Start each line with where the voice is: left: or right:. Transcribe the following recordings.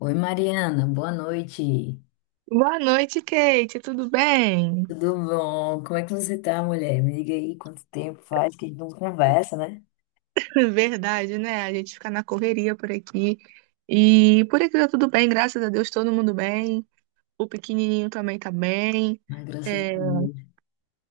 left: Oi, Mariana, boa noite.
right: Boa noite, Kate. Tudo bem?
left: Tudo bom? Como é que você tá, mulher? Me diga aí quanto tempo faz que a gente não conversa, né?
right: Verdade, né? A gente fica na correria por aqui. E por aqui tá tudo bem, graças a Deus, todo mundo bem. O pequenininho também tá bem.
left: Mas graças a
right: É.
left: Deus.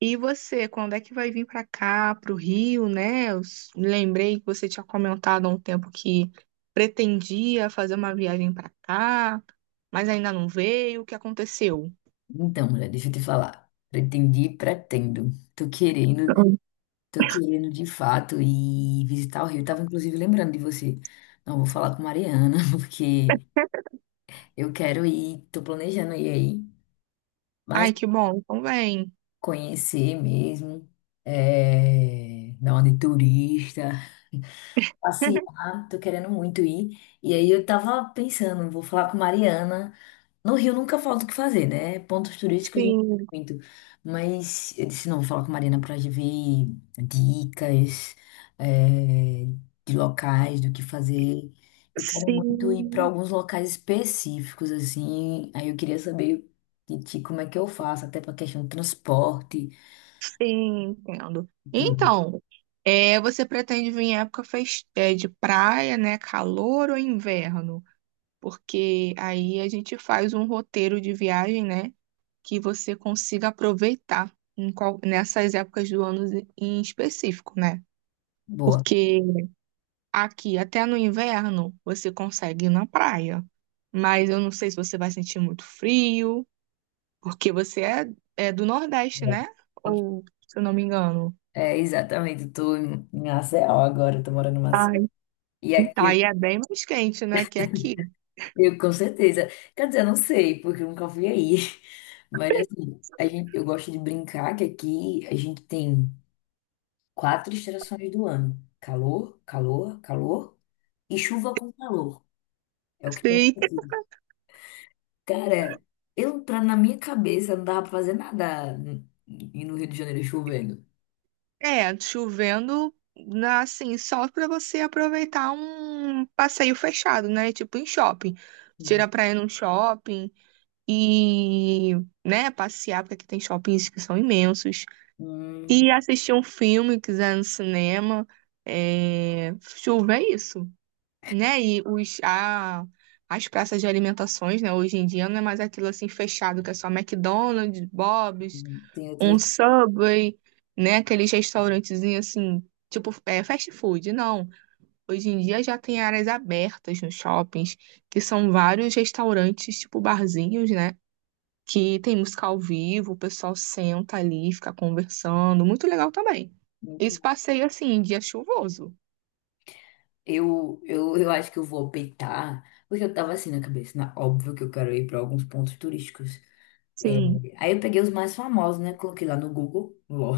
right: E você, quando é que vai vir pra cá, pro Rio, né? Eu lembrei que você tinha comentado há um tempo que pretendia fazer uma viagem pra cá, mas ainda não veio. O que aconteceu?
left: Então, mulher, deixa eu te falar. Pretendi, pretendo. Tô querendo, tô querendo de fato ir visitar o Rio. Tava inclusive lembrando de você. Não, vou falar com Mariana, porque eu quero ir, tô planejando ir aí, mas
right: Ai, que bom. Então vem.
left: conhecer mesmo, dar uma de turista, passear, tô querendo muito ir. E aí eu tava pensando, vou falar com Mariana. No Rio nunca falta o que fazer, né? Pontos turísticos a gente
right: Sim,
left: tem muito. Mas eu disse, não, vou falar com Mariana pra gente ver dicas, é, de locais, do que fazer. Eu quero muito ir pra
right: sim.
left: alguns locais específicos, assim. Aí eu queria saber de ti como é que eu faço, até pra questão do transporte,
right: Sim, entendo.
left: tudo.
right: Então, é, você pretende vir em época de praia, né? Calor ou inverno? Porque aí a gente faz um roteiro de viagem, né, que você consiga aproveitar em nessas épocas do ano em específico, né?
left: Boa.
right: Porque aqui, até no inverno, você consegue ir na praia. Mas eu não sei se você vai sentir muito frio, porque você é do Nordeste,
left: É.
right: né? Ou, se eu não me engano.
left: É, exatamente. Estou em Maceió agora. Estou morando em Maceió. E
right: Então,
left: aqui eu,
right: aí é bem mais quente, né, que aqui.
left: eu com certeza. Quer dizer, eu não sei, porque eu nunca fui aí. Mas assim, a gente, eu gosto de brincar que aqui a gente tem quatro estações do ano: calor, calor, calor e chuva com calor. É o que tem
right: Sim.
left: aqui. Cara, na minha cabeça, não dava pra fazer nada n- e no Rio de Janeiro chovendo.
right: É, chovendo, assim, só para você aproveitar um passeio fechado, né, tipo em shopping.
left: Hum,
right: Tira pra ir num shopping e, né, passear, porque aqui tem shoppings que são imensos.
left: hum,
right: E assistir um filme, quiser, no cinema. É, chuva é isso, né, e os, a, as praças de alimentações, né, hoje em dia não é mais aquilo, assim, fechado, que é só McDonald's, Bob's,
left: tem
right: um
left: outras.
right: Subway, né? Aqueles restaurantezinhos assim, tipo, é, fast food. Não. Hoje em dia já tem áreas abertas nos shoppings, que são vários restaurantes, tipo barzinhos, né, que tem música ao vivo, o pessoal senta ali, fica conversando. Muito legal também, esse passeio, assim, em dia chuvoso.
left: Eu acho que eu vou optar, porque eu tava assim na cabeça, óbvio que eu quero ir para alguns pontos turísticos. É,
right: Sim.
left: aí eu peguei os mais famosos, né? Coloquei lá no Google, lol.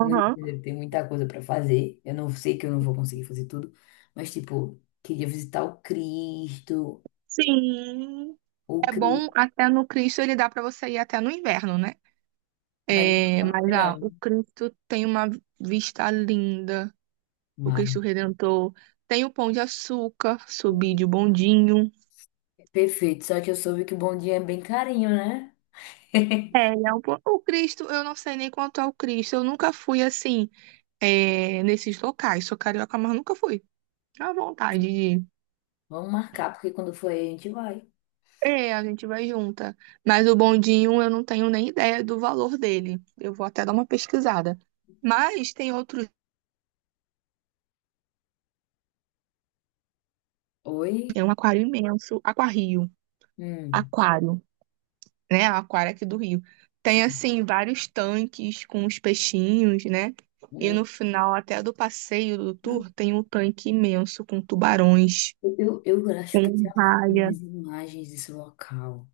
left: No Rio de
right: Aham.
left: Janeiro tem muita coisa para fazer. Eu não sei que eu não vou conseguir fazer tudo, mas tipo, queria visitar o Cristo,
right: Sim.
left: o
right: É bom
left: Cristo,
right: até no Cristo, ele dá para você ir até no inverno, né?
left: mas eu não
right: É,
left: tava no
right: mas ah,
left: verão.
right: o Cristo tem uma vista linda. O
left: Mas,
right: Cristo Redentor. Tem o Pão de Açúcar, Subide o Bondinho.
left: perfeito, só que eu soube que o Bom Dia é bem carinho, né?
right: É, ele é o Cristo. Eu não sei nem quanto é o Cristo. Eu nunca fui assim, é, nesses locais. Sou carioca, mas nunca fui. À vontade de ir.
left: Vamos marcar, porque quando for aí a gente vai.
right: É, a gente vai junta. Mas o bondinho eu não tenho nem ideia do valor dele. Eu vou até dar uma pesquisada. Mas tem outros. Tem
left: Oi?
right: um aquário imenso. Aquário.
left: Hum,
right: Aquário, né? A Aquária aqui do Rio. Tem,
left: sim.
right: assim, vários tanques com os peixinhos, né? E
left: Hum.
right: no final até do passeio do tour tem um tanque imenso com tubarões,
left: Eu acho que eu
right: com
left: já
right: raia.
left: fiz imagens desse local,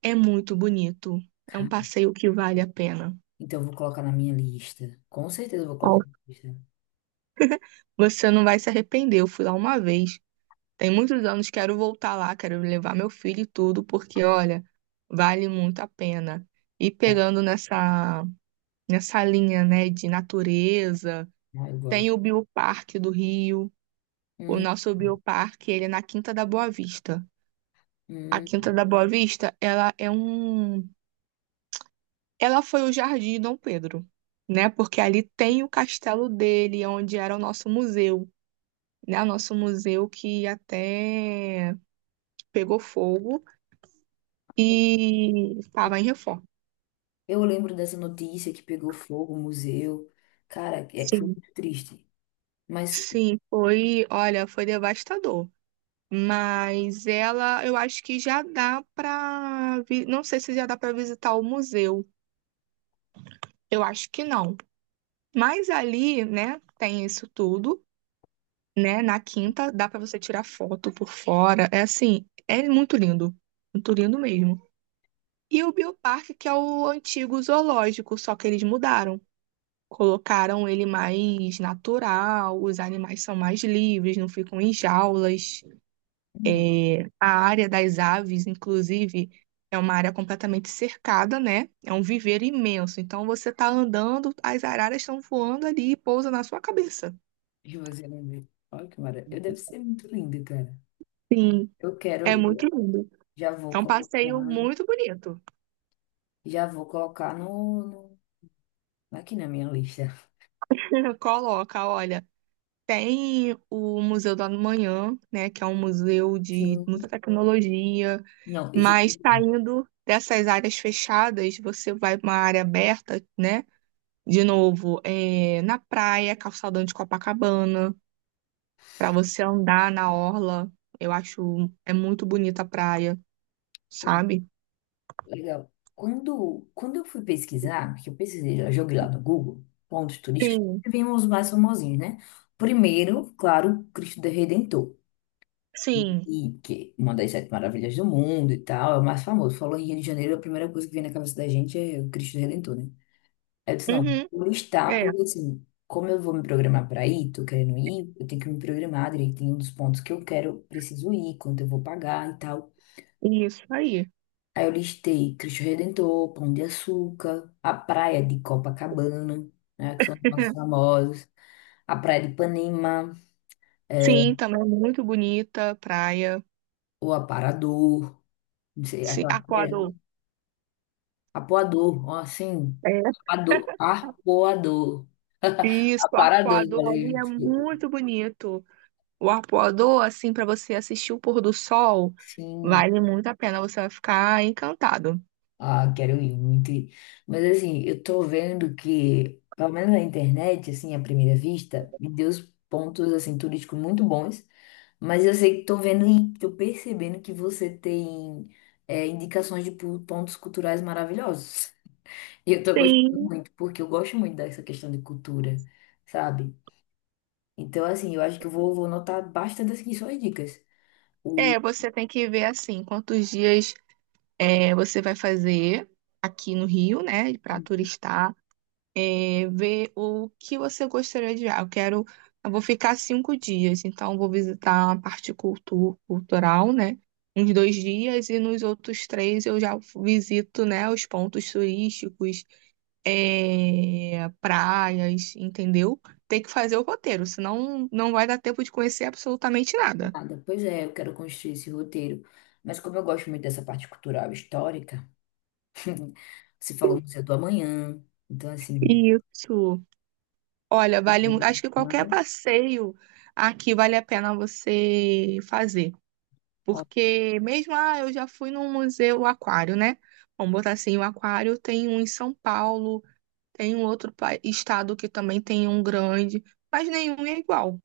right: É muito bonito. É um
left: cara.
right: passeio que vale a pena.
left: Então eu vou colocar na minha lista. Com certeza eu vou colocar
right: Ó,
left: na minha lista.
right: você não vai se arrepender. Eu fui lá uma vez. Tem muitos anos. Quero voltar lá, quero levar meu filho e tudo, porque, olha, vale muito a pena. E pegando nessa linha, né, de natureza.
left: Ah, eu gosto.
right: Tem o Bioparque do Rio. O
left: Hum,
right: nosso Bioparque, ele é na Quinta da Boa Vista. A
left: hum.
right: Quinta da Boa Vista, ela é um... Ela foi o Jardim Dom Pedro, né? Porque ali tem o castelo dele, onde era o nosso museu, né? O nosso museu que até pegou fogo e estava em reforma.
left: Eu lembro dessa notícia que pegou fogo o museu. Cara, é que foi
right: Sim.
left: muito triste. Mas
right: Sim, foi, olha, foi devastador. Mas ela, eu acho que já dá para, não sei se já dá para visitar o museu. Eu acho que não. Mas ali, né, tem isso tudo, né? Na quinta dá pra você tirar foto por fora. É assim, é muito lindo. Muito lindo mesmo. E o Bioparque, que é o antigo zoológico, só que eles mudaram. Colocaram ele mais natural, os animais são mais livres, não ficam em jaulas.
left: uhum,
right: É, a área das aves, inclusive, é uma área completamente cercada, né? É um viveiro imenso. Então você está andando, as araras estão voando ali e pousa na sua cabeça.
left: eu vou fazer um museu. Olha que maravilha. Eu deve ser muito lindo, cara. Eu
right: É
left: quero,
right: muito lindo.
left: já vou
right: É um
left: colocar,
right: passeio muito bonito.
left: já vou colocar no, aqui na minha lista.
right: Coloca, olha, tem o Museu do Amanhã, né, que é um museu de
left: Sim.
right: muita tecnologia,
left: Não, esse
right: mas saindo dessas áreas fechadas, você vai para uma área aberta, né? De novo, é, na praia, calçadão de Copacabana, para você andar na orla. Eu acho é muito bonita a praia,
left: é
right: sabe?
left: legal. Quando eu fui pesquisar, que eu pesquisei, eu joguei lá no Google, pontos turísticos,
right: Sim,
left: e vimos os mais famosinhos, né? Primeiro, claro, Cristo do Redentor,
right: sim.
left: e que é uma das sete maravilhas do mundo e tal, é o mais famoso. Falou em Rio de Janeiro, a primeira coisa que vem na cabeça da gente é o Cristo do Redentor, né? Aí eu disse, não,
right: Uhum,
left: vou listar,
right: é,
left: porque assim, como eu vou me programar para ir, tô querendo ir, eu tenho que me programar direitinho dos pontos que eu quero, preciso ir, quanto eu vou pagar e tal.
right: isso aí.
left: Aí eu listei Cristo Redentor, Pão de Açúcar, a praia de Copacabana, né, que são os mais famosos, a praia de Ipanema, é,
right: Sim, também é muito bonita a praia.
left: o Aparador, não sei,
right: Sim,
left: aquela praia,
right: Arpoador.
left: Apoador, ó, assim,
right: É.
left: Apoador, Arpoador,
right: Isso, o
left: Aparador,
right: Arpoador ali
left: valeu,
right: é muito bonito. O Arpoador, assim, para você assistir o pôr do sol,
left: sim.
right: vale muito a pena, você vai ficar encantado.
left: Ah, quero ir muito ir. Mas assim, eu tô vendo que, pelo menos na internet, assim, à primeira vista, me deu os pontos, assim, turísticos muito bons. Mas eu sei que tô vendo e tô percebendo que você tem indicações de pontos culturais maravilhosos. E eu tô gostando
right: Sim,
left: muito, porque eu gosto muito dessa questão de cultura, sabe? Então, assim, eu acho que vou anotar bastante aqui suas dicas. O
right: é, você tem que ver assim quantos dias. É, você vai fazer aqui no Rio, né, para turistar, é, ver o que você gostaria de ver. Ah, eu quero, eu vou ficar 5 dias, então vou visitar a parte cultural, né, uns 2 dias e nos outros três eu já visito, né, os pontos turísticos, é, praias, entendeu? Tem que fazer o roteiro, senão não vai dar tempo de conhecer absolutamente nada.
left: nada, pois é, eu quero construir esse roteiro. Mas como eu gosto muito dessa parte cultural e histórica, você falou o Museu do Amanhã. Então, assim,
right: Isso. Olha, vale, acho que qualquer passeio aqui vale a pena você fazer,
left: ó,
right: porque mesmo, ah, eu já fui num museu aquário, né? Vamos botar assim, o aquário tem um em São Paulo, tem um outro estado que também tem um grande, mas nenhum é igual,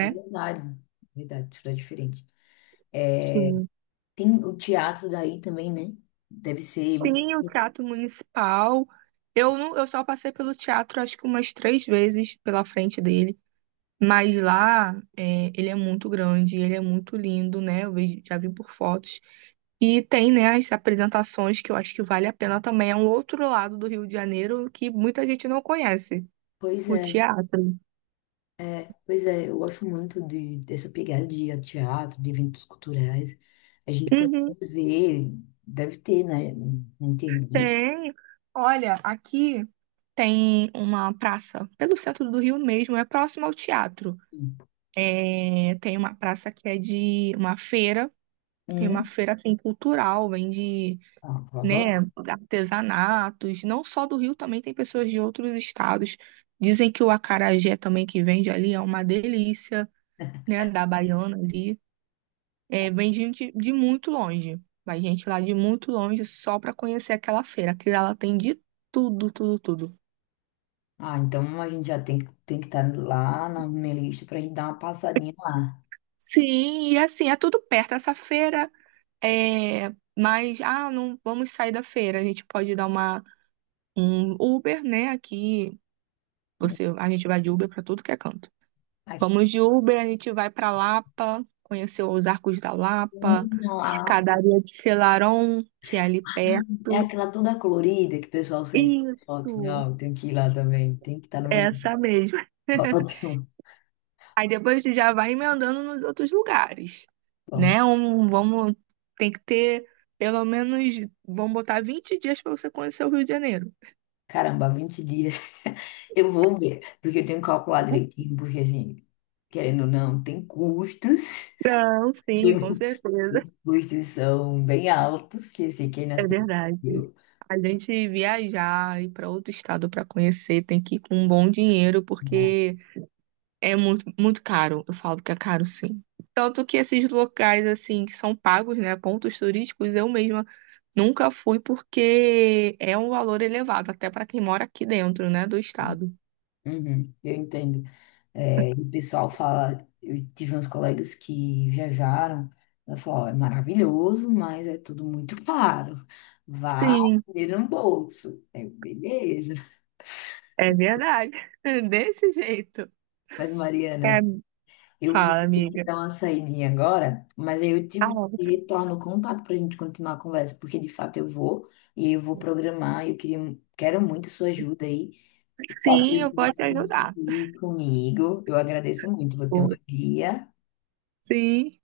left: é verdade, verdade, tudo é diferente. É,
right: Sim.
left: tem o teatro daí também, né? Deve ser.
right: Sim, o Teatro Municipal. Eu não, eu só passei pelo teatro acho que umas três vezes pela frente dele. Mas lá, é, ele é muito grande, ele é muito lindo, né? Eu vejo, já vi por fotos. E tem, né, as apresentações que eu acho que vale a pena também. É um outro lado do Rio de Janeiro que muita gente não conhece,
left: Pois
right: o
left: é,
right: teatro.
left: pois é, eu gosto muito dessa pegada de ir a teatro, de eventos culturais. A gente pode
right: Uhum,
left: ver, deve ter, né? Na internet.
right: tem. Olha, aqui tem uma praça pelo centro do Rio mesmo, é próximo ao teatro. É, tem uma praça que é de uma feira, tem uma
left: Hum,
right: feira assim cultural, vende,
left: ah, eu
right: né,
left: adoro.
right: artesanatos, não só do Rio, também tem pessoas de outros estados. Dizem que o acarajé também que vende ali é uma delícia, né, da Baiana ali. É, vem gente de muito longe. Vai gente lá de muito longe só para conhecer aquela feira, que ela tem de tudo, tudo, tudo.
left: Ah, então a gente já tem que estar lá na minha lista pra gente dar uma passadinha lá.
right: Sim, e assim, é tudo perto. Essa feira é, mas ah, não vamos sair da feira. A gente pode dar uma um Uber, né, aqui. Você, a gente vai de Uber para tudo que é canto. Vamos de Uber, a gente vai para Lapa, conhecer os Arcos da Lapa,
left: Não, a-
right: Escadaria de Selarón, que é ali
left: é
right: perto.
left: aquela toda colorida que o pessoal sente foto.
right: Isso.
left: Não, tem que ir lá também. Tem que estar no meu
right: Essa mesmo.
left: ótimo.
right: Aí depois tu já vai emendando nos outros lugares,
left: Bom,
right: né? Um, vamos, tem que ter pelo menos, vamos botar 20 dias para você conhecer o Rio de Janeiro.
left: caramba, 20 dias. Eu vou ver, porque eu tenho que calcular direitinho, porque assim, querendo ou não, tem custos.
right: Não, sim,
left: Tem-
right: com certeza.
left: os custos são bem altos, que eu sei que é na
right: É
left: cidade.
right: verdade.
left: Eu,
right: A gente viajar, ir para outro estado para conhecer, tem que ir com um bom dinheiro,
left: né?
right: porque é muito, muito caro. Eu falo que é caro, sim. Tanto que esses locais, assim, que são pagos, né? Pontos turísticos, eu mesma nunca fui porque é um valor elevado, até para quem mora aqui dentro, né? Do estado.
left: Uhum, eu entendo. É, e o pessoal fala, eu tive uns colegas que viajaram, ela falou, "Ó, é maravilhoso, mas é tudo muito caro. Vá
right: Sim,
left: ter um bolso. Eu, beleza.
right: é verdade. Desse jeito.
left: Mas,
right: É,
left: Mariana, eu vou
right: fala,
left: ter que
right: amiga.
left: dar uma saidinha agora, mas aí eu
right: Ah,
left: tive que retorno o contato para a gente continuar a conversa, porque de fato eu vou, e eu vou programar, e eu queria, quero muito sua ajuda aí. Os
right: sim,
left: passeios
right: eu
left: que
right: posso
left: você
right: te ajudar.
left: conseguir comigo, eu agradeço muito, vou ter uma guia.
right: Sim.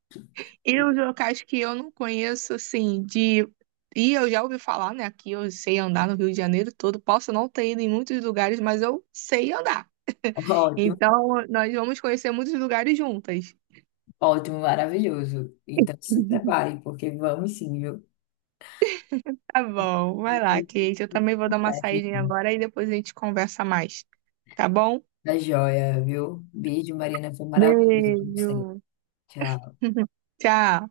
right: E os locais que eu não conheço, assim, de. E eu já ouvi falar, né? Aqui eu sei andar no Rio de Janeiro todo. Posso não ter ido em muitos lugares, mas eu sei andar.
left: Ótimo.
right: Então, nós vamos conhecer muitos lugares juntas.
left: Ótimo, maravilhoso. Então se prepare, porque vamos sim, viu?
right: Tá bom, vai lá,
left: Depois
right: Kate. Eu também vou dar uma
left: conversa,
right: saída
left: então.
right: agora e depois a gente conversa mais. Tá bom?
left: Tá joia, viu? Beijo, Mariana. Foi maravilhoso, como
right: Beijo.
left: sempre. Tchau.
right: Tchau.